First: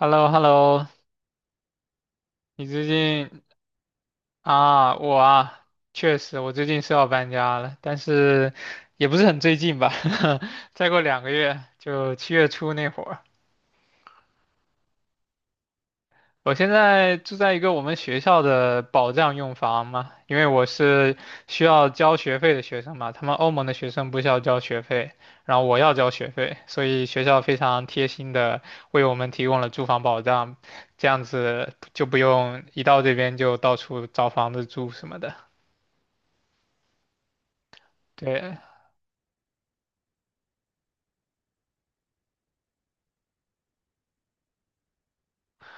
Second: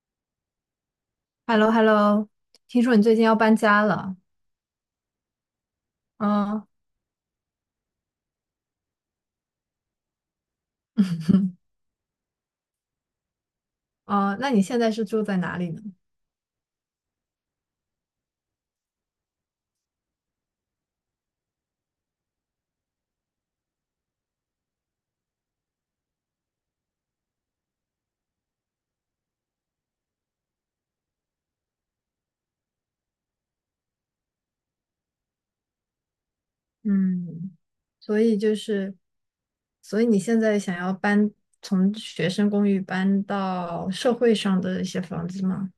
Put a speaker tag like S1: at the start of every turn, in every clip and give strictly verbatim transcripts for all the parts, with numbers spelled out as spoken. S1: h e l l o h e l l o
S2: h e l l o h e l l o
S1: 你
S2: 听
S1: 最
S2: 说你最近要
S1: 近
S2: 搬家了。
S1: 啊，我啊，确实，我最
S2: 嗯。
S1: 近是要搬家了，但是也不是很最近吧，再过两个月 就七月初那会儿。
S2: 嗯，那你现在是住在哪里呢？
S1: 我现在住在一个我们学校的保障用房嘛，因为我是需要交学费的学生嘛，他们欧盟的学生不需要交学费，然后我要交学费，所以学校非常贴心的为我们提供了住房保障，这样子就不用一到这边就到处找房子住什么的。
S2: 嗯，所以就
S1: 对，
S2: 是，所以你现在想要搬，从学生公寓搬到社会上的一些房子吗？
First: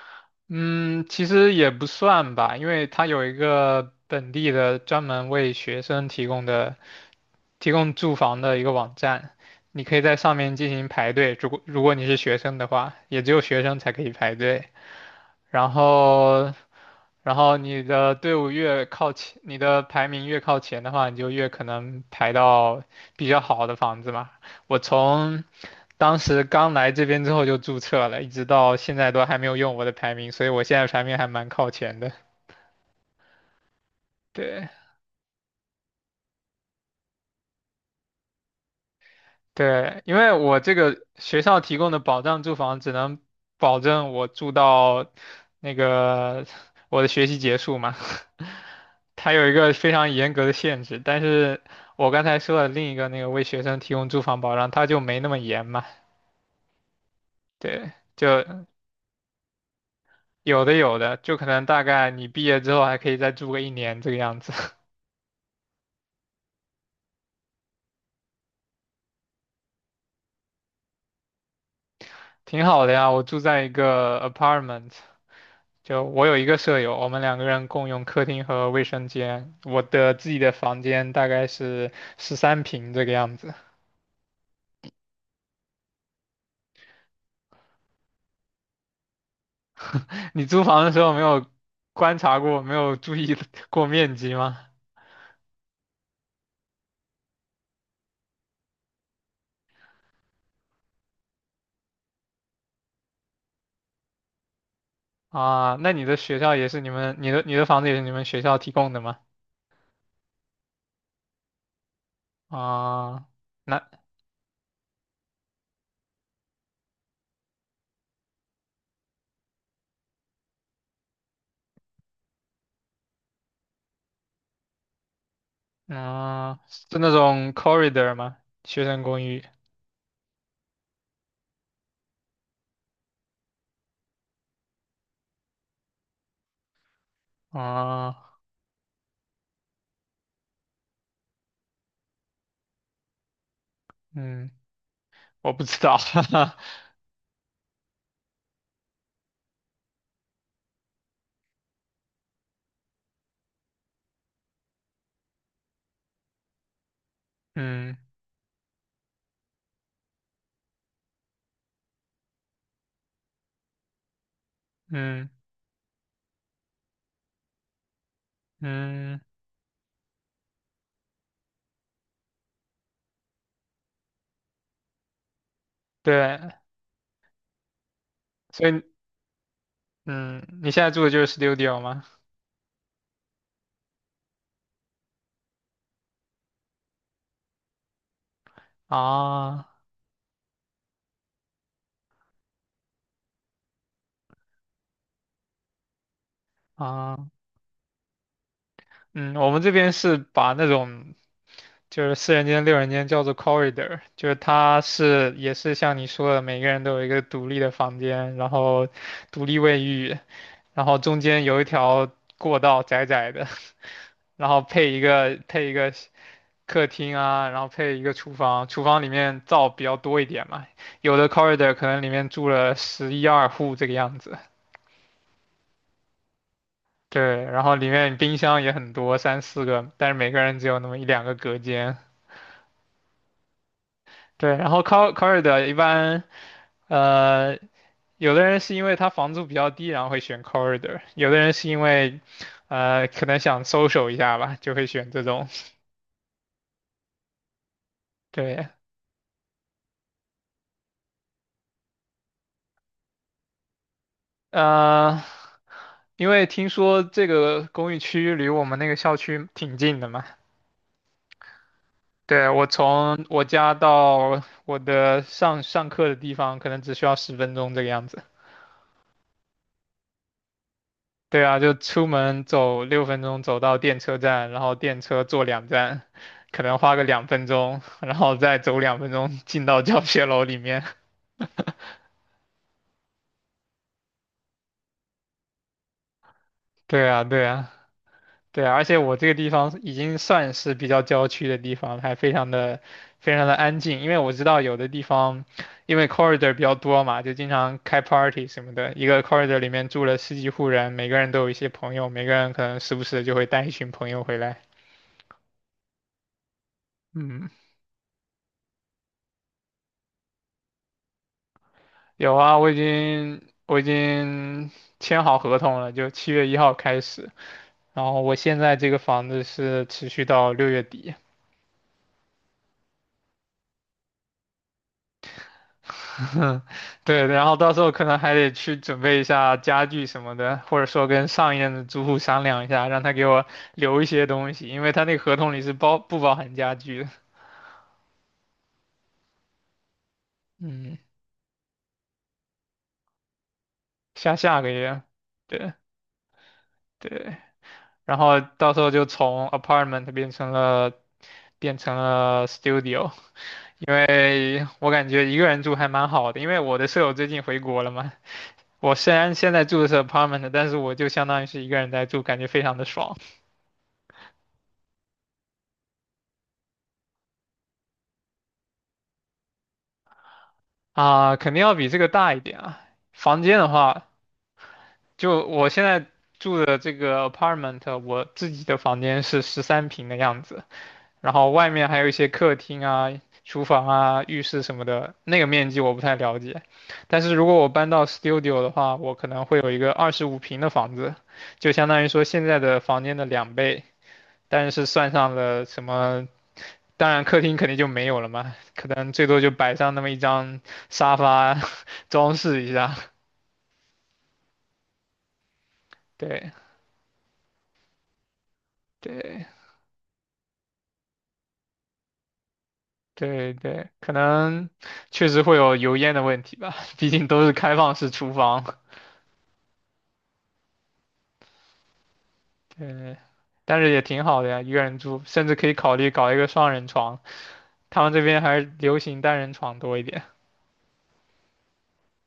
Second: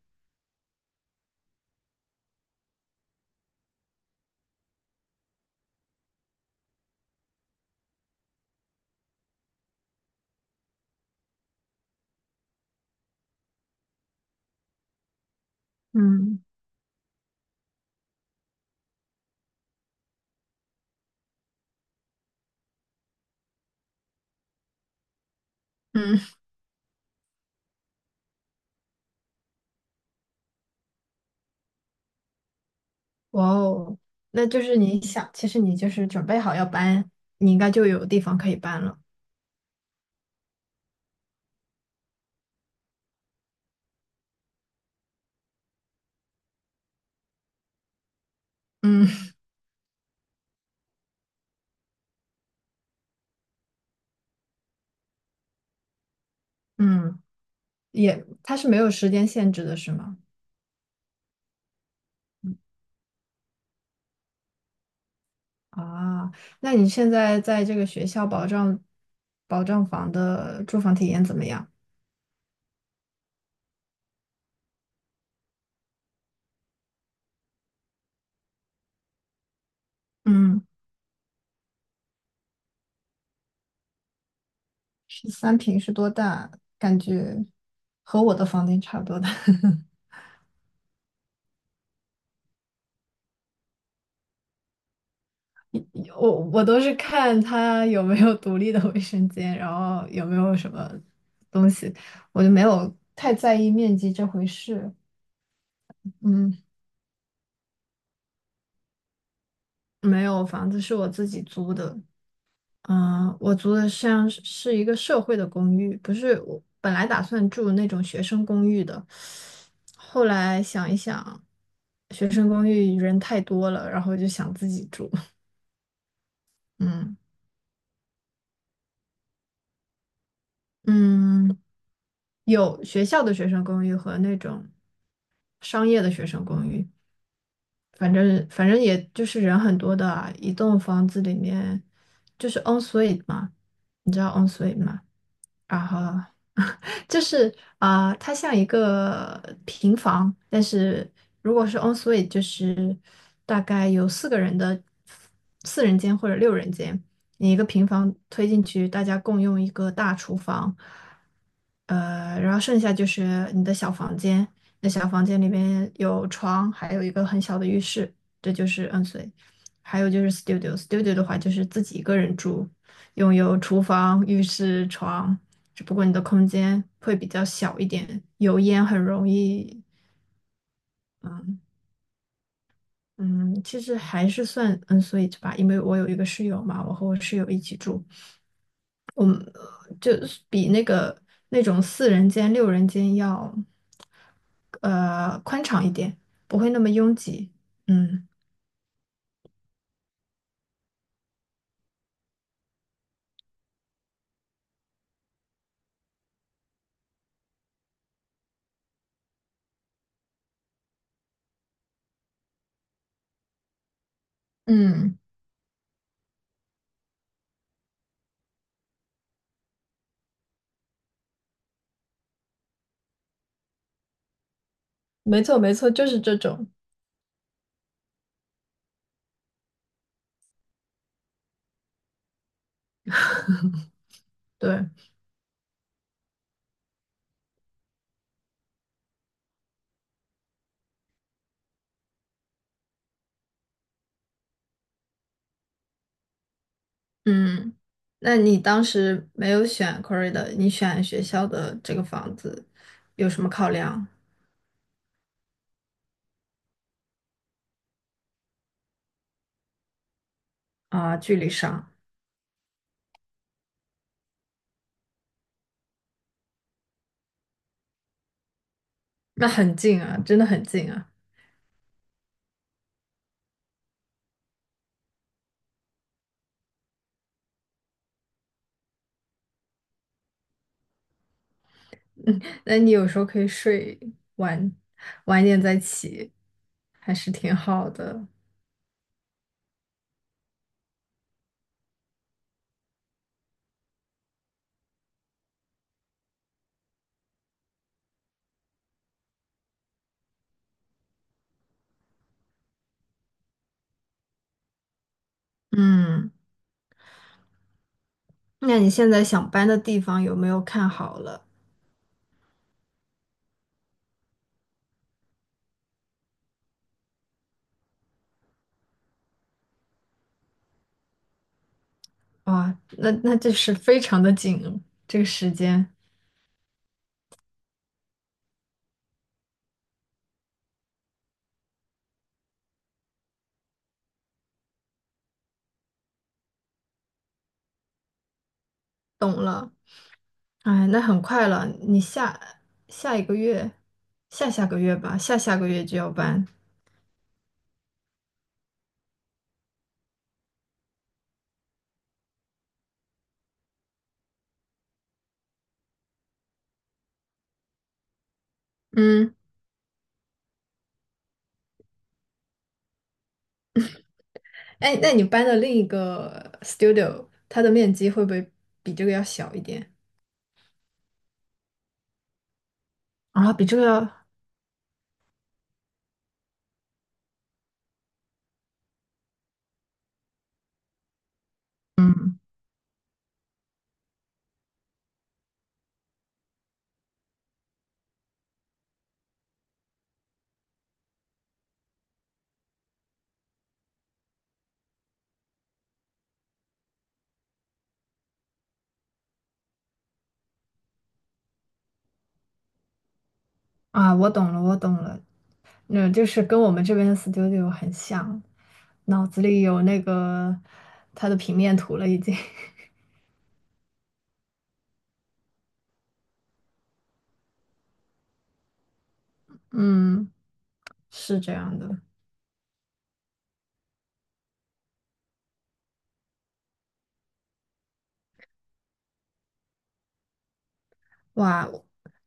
S1: 嗯，其实也不算吧，因为它有一个本地的专门为学生提供的提供住房的一个网站，你可以在上面进行排队。如果如果你是学生的话，也只有学生才可以排队。然
S2: 嗯
S1: 后然后你的队伍越靠前，你的排名越靠前的话，你就越可能排到比较好的房子嘛。我从当
S2: 嗯，
S1: 时刚来这边之后就注册了，一直到现在都还没有用我的排名，所以我现在排名还蛮靠前的。
S2: 哇哦，那就
S1: 对，
S2: 是你想，其实你就是准备好要搬，你应该就有地方可以搬了。
S1: 对，因为我这个学校提供的保障住房只能保证我住到那个我的学习结束嘛，
S2: 嗯
S1: 它有一个非常严格的限制。但是我刚才说的另一个那个为学生提供住房保障，它就没那么严嘛。
S2: 嗯，
S1: 对，
S2: 也，
S1: 就
S2: 它是没有时间限制的，是吗？
S1: 有的有的，就可能大概你毕业之后还可以再住个一年这个样子，
S2: 啊，那你现在在这个学校保障保障房的住房体验怎么样？
S1: 挺好的呀。我住在一个 apartment。就我有一个舍友，我们两个人共用客厅和卫生间。我的自己的
S2: 嗯，
S1: 房间大概是十三平这个样子。
S2: 十三平是多大？感觉和我的房间差不多大。
S1: 你租房的时候没有观察过，没有注意 过面积吗？
S2: 我我都是看它有没有独立的卫生间，然后有没有什么东西，我就没有太在意面积这回事。
S1: 啊，那你的学校
S2: 嗯，
S1: 也是你们，你的你的房子也是你们学校提供的吗？
S2: 没有，房子是我自己租的。
S1: 啊，
S2: 嗯，呃我租的
S1: 那
S2: 像是是一个社会的公寓，不是我本来打算住那种学生公寓的，后来想一想，学生公寓人太多了，然后就想自己住。
S1: 嗯，是那
S2: 嗯
S1: 种 corridor 吗？学生公寓？
S2: 嗯，有学校的学生公寓和那种商业的学生公寓，反
S1: 啊，
S2: 正反正也就是人很多的啊一栋房子里面就是 o n suite 嘛，你知道 o n
S1: 嗯，
S2: suite 吗？
S1: 我不知道。
S2: 啊，就是啊，呃它像一个平房，但是如果是 en suite,就是大概有四个人的四人间或者六人间，你一个平
S1: 嗯
S2: 房推进去，大家共用一个大厨房。呃，然后剩下就是你的小房间，那小房
S1: 嗯
S2: 间里面有床，还有一个很小的浴室，这就是 en
S1: 嗯，
S2: suite。还有就是 studio，studio 的话就是自己一个人住，拥有厨房、浴室、床。只不过你的空
S1: 对。
S2: 间会比较小一点，油
S1: 所以
S2: 烟很容易。
S1: 嗯，你现在住的就是 studio 吗？
S2: 嗯，其实还是算嗯，所以吧，因为我有一个室友嘛，我和我室友一起住，
S1: 啊
S2: 就是比那个那种四人间、六人间要呃宽敞一点，不会那么拥
S1: 啊，
S2: 挤。嗯。
S1: 嗯，我们这边是把那种就是四人间、六人间叫做 corridor，就是它是也是像你说的，每个人都有一个独立的房间，然后独立卫浴，然后中间有一条过道窄窄的，然后配一
S2: 嗯，
S1: 个配一个客厅啊，然后配一个厨房，厨房里面灶比较多一点嘛，有的 corridor 可能里面住了十一二户这个样子。
S2: 没错没错，就是这种。
S1: 对，然后里面冰箱也很多，三四个，但是每个人只有那么一两个隔间。对，然后
S2: 对。
S1: cor r i d o r 一般，呃，有的人是因为他房租比较低，然后会选 corridor，有的人是因为，呃，可能想 s o 一下吧，就会选这种。
S2: 嗯，那你
S1: 对，
S2: 当时没有选 Corrida,你选学校的这个房子有什么考量？
S1: 呃，因为听说这个公寓区离我们那个校区挺近的嘛。
S2: 啊？距离上？
S1: 对，我从我家到我的上上课的地方，可能只需要十分钟这个样子。
S2: 那很近啊，真的很近啊。
S1: 对啊，就出门走六分钟走到电车站，然后电车坐两站，可能花个两分钟，然后再走两分钟进到教学楼里面。
S2: 那你有时候可以睡晚晚一点再起，
S1: 对
S2: 还
S1: 啊，
S2: 是
S1: 对
S2: 挺
S1: 啊，
S2: 好的。
S1: 对啊，而且我这个地方已经算是比较郊区的地方了，还非常的非常的安静，因为我知道有的地方因为 corridor 比较多嘛，就经常开 party 什么的，一个 corridor 里面住了十几户人，每个人都有一些朋友，每个人可能时不时地就会带一群朋友回来。
S2: 嗯，
S1: 嗯。
S2: 那你现在想搬的地方有没有看好了？
S1: 有啊，我已经我已经签好合同了，就七月一号开始。然后我现在这个房子是持续到六月底，
S2: 哇，那那这是非常的紧哦这个时间。
S1: 对，然后到时候可能还得去准备一下家具什么的，或者说跟上一任的租户商量一下，让他给我留一些东西，因为他那个合同里是包不包含家具的。
S2: 懂了。哎，
S1: 嗯，
S2: 那很快了，你下下一个月，
S1: 下
S2: 下
S1: 下
S2: 下
S1: 个
S2: 个月
S1: 月，
S2: 吧，下下个
S1: 对
S2: 月就要搬。
S1: 对，然后到时候就从 apartment 变成了变成了 studio。因为我感觉一个人住还蛮好的，因为我的舍友最近回国了嘛。我虽然
S2: 嗯。
S1: 现在住的是 apartment，但是我就相当于是一个人在住，感觉非常的爽。
S2: 哎，那你搬的另一个 studio,它的面积会不会比这个要小一点？
S1: 啊，肯定要比这个大一点啊。房
S2: 啊，
S1: 间
S2: 比
S1: 的
S2: 这个要
S1: 话，就我现在住的这个 apartment，我自己的房间是十三平的样子，然后外面还有一些
S2: 嗯
S1: 客厅啊、厨房啊、浴室什么的，那个面积我不太了解。但是如果我搬到 studio 的话，我可能会有一个二十五平的房子，就相当于说现在的房间的两倍，但是算上了什么，当然客厅肯定就没有了嘛，可能最多就摆上那么一张沙发 装饰一下。
S2: 啊，我懂了，我懂了，那就是
S1: 对
S2: 跟我们这边的 studio 很像，脑
S1: 对
S2: 子里有那个它的平面图了已经。
S1: 对对，可能确实会有油烟的问题吧，毕竟都是开放式厨房。
S2: 嗯，是这样的。
S1: 对。但是也挺好的呀，一个人住，甚至可以考虑搞一个双人床。他们这边还是流行单人床多一点
S2: 哇，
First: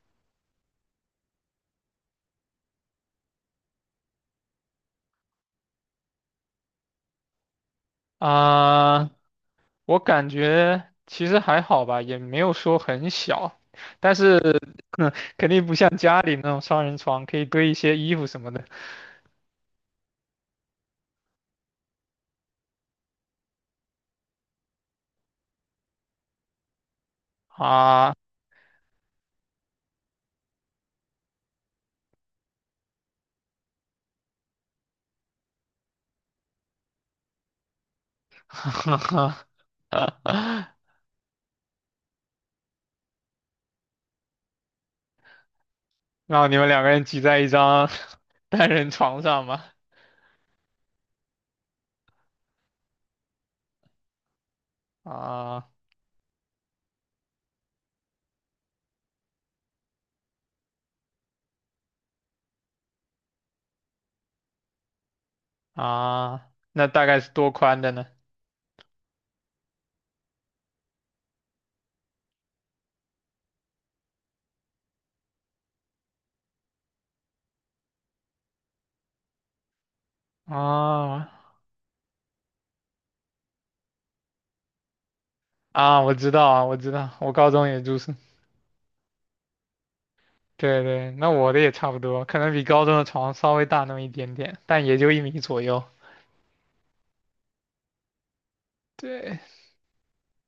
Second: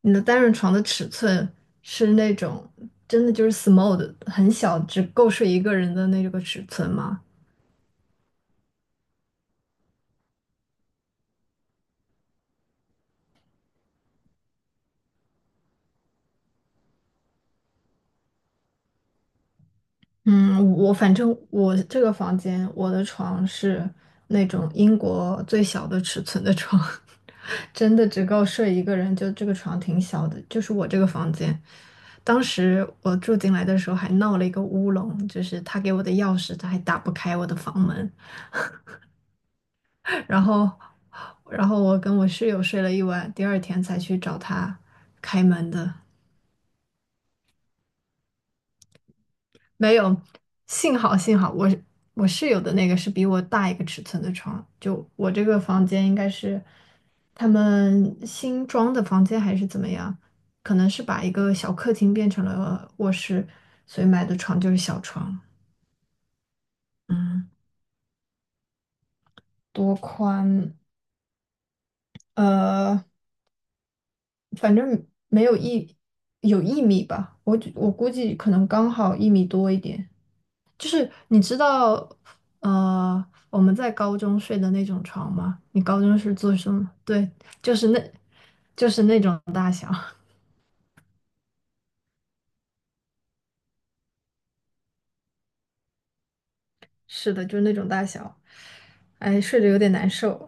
S2: 你的单人床的尺寸是那种真的就是 small 的，很小，只够睡一个人的那个尺寸吗？
S1: 啊。我感觉其实还好吧，也没有说很小，但是 嗯肯定不像家里那种双人床，可以堆一些衣服什么的
S2: 嗯，我反正我这个房间，我的床是那种英国最小的尺寸的床。真的
S1: 啊。
S2: 只够睡一个人，就这个床挺小的，就是我这个房间。当时我住进来的时候还闹了一个乌龙，就是他给我的钥匙他还打不开我的房门，然后，然后我跟我室友睡了一晚，第二天才去找他开门的。
S1: 然后你们两个人挤在一张 单人床上嘛？
S2: 没有，幸好幸好我我室友的那个是比我大一个尺寸的床，就我这个
S1: 啊
S2: 房间应该是他们新装的房间还是怎么样？可能是把一个小客厅变成了卧室，所以买的床就是小床。
S1: 啊，那大概是
S2: 嗯，
S1: 多宽的呢？
S2: 多宽？呃，反正没有一有一米吧，我觉我估计可能刚好一米多一点。就是
S1: 啊，
S2: 你知道，呃，我们在高中睡的那种床吗？你高
S1: 啊，我
S2: 中
S1: 知
S2: 是
S1: 道
S2: 做
S1: 啊，
S2: 什
S1: 我
S2: 么？
S1: 知道，
S2: 对，
S1: 我高中
S2: 就
S1: 也
S2: 是
S1: 住宿。
S2: 那，就是那种，
S1: 对对，那我的也差不多，可能比高中的床稍微大那么一点点，但也就一米左右。
S2: 是的，就是那种大小。
S1: 对，
S2: 哎，睡着有点难受，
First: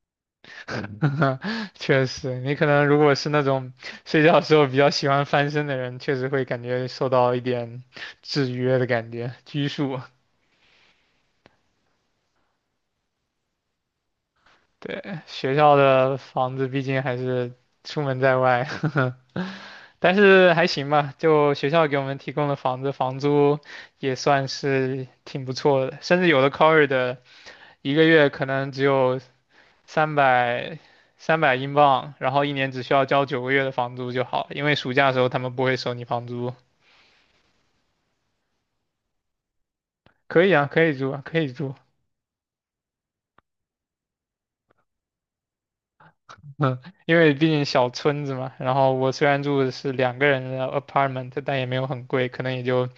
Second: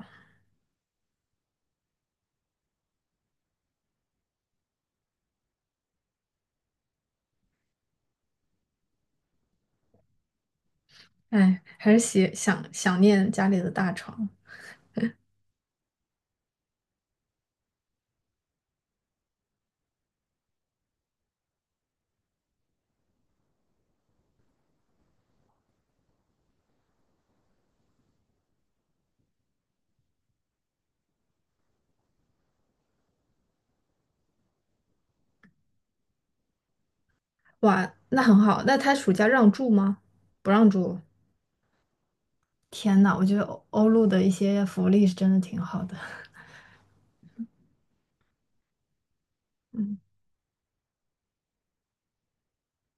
S1: 确实，你可能如果是那种睡觉的时候比较喜欢翻身的人，确实会感觉受到一点制约的感觉，拘束。
S2: 哎，还是喜想想念家里的大床。
S1: 对，学校的房子毕竟还是出门在外。但是还行吧，就学校给我们提供的房子，房租也算是挺不错的，甚至有的 college 的一个月可能只有三百三百英镑，然后一年只需要交九个月的房租就好，因为暑假的时候他们不会收你房租。
S2: 哇，那很好。那他暑假让住吗？
S1: 可
S2: 不
S1: 以啊，
S2: 让
S1: 可以
S2: 住。
S1: 住啊，可以住，
S2: 天呐，我觉得欧欧陆的一些福利是真的挺好的。
S1: 嗯，因为毕竟小村子嘛。然后我虽然住的 是
S2: 嗯
S1: 两个人的 apartment，但也没有很贵，可能也就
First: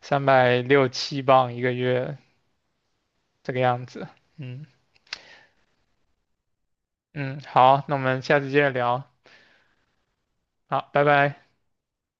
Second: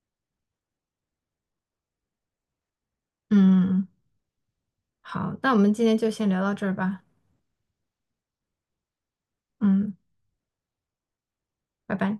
S1: 三百六七镑一个月这个样
S2: 嗯，
S1: 子，嗯。
S2: 好，那我们今天就先聊到这儿吧。
S1: 嗯，好，那我们下次接着聊。
S2: 嗯，
S1: 好，拜拜。
S2: 拜拜。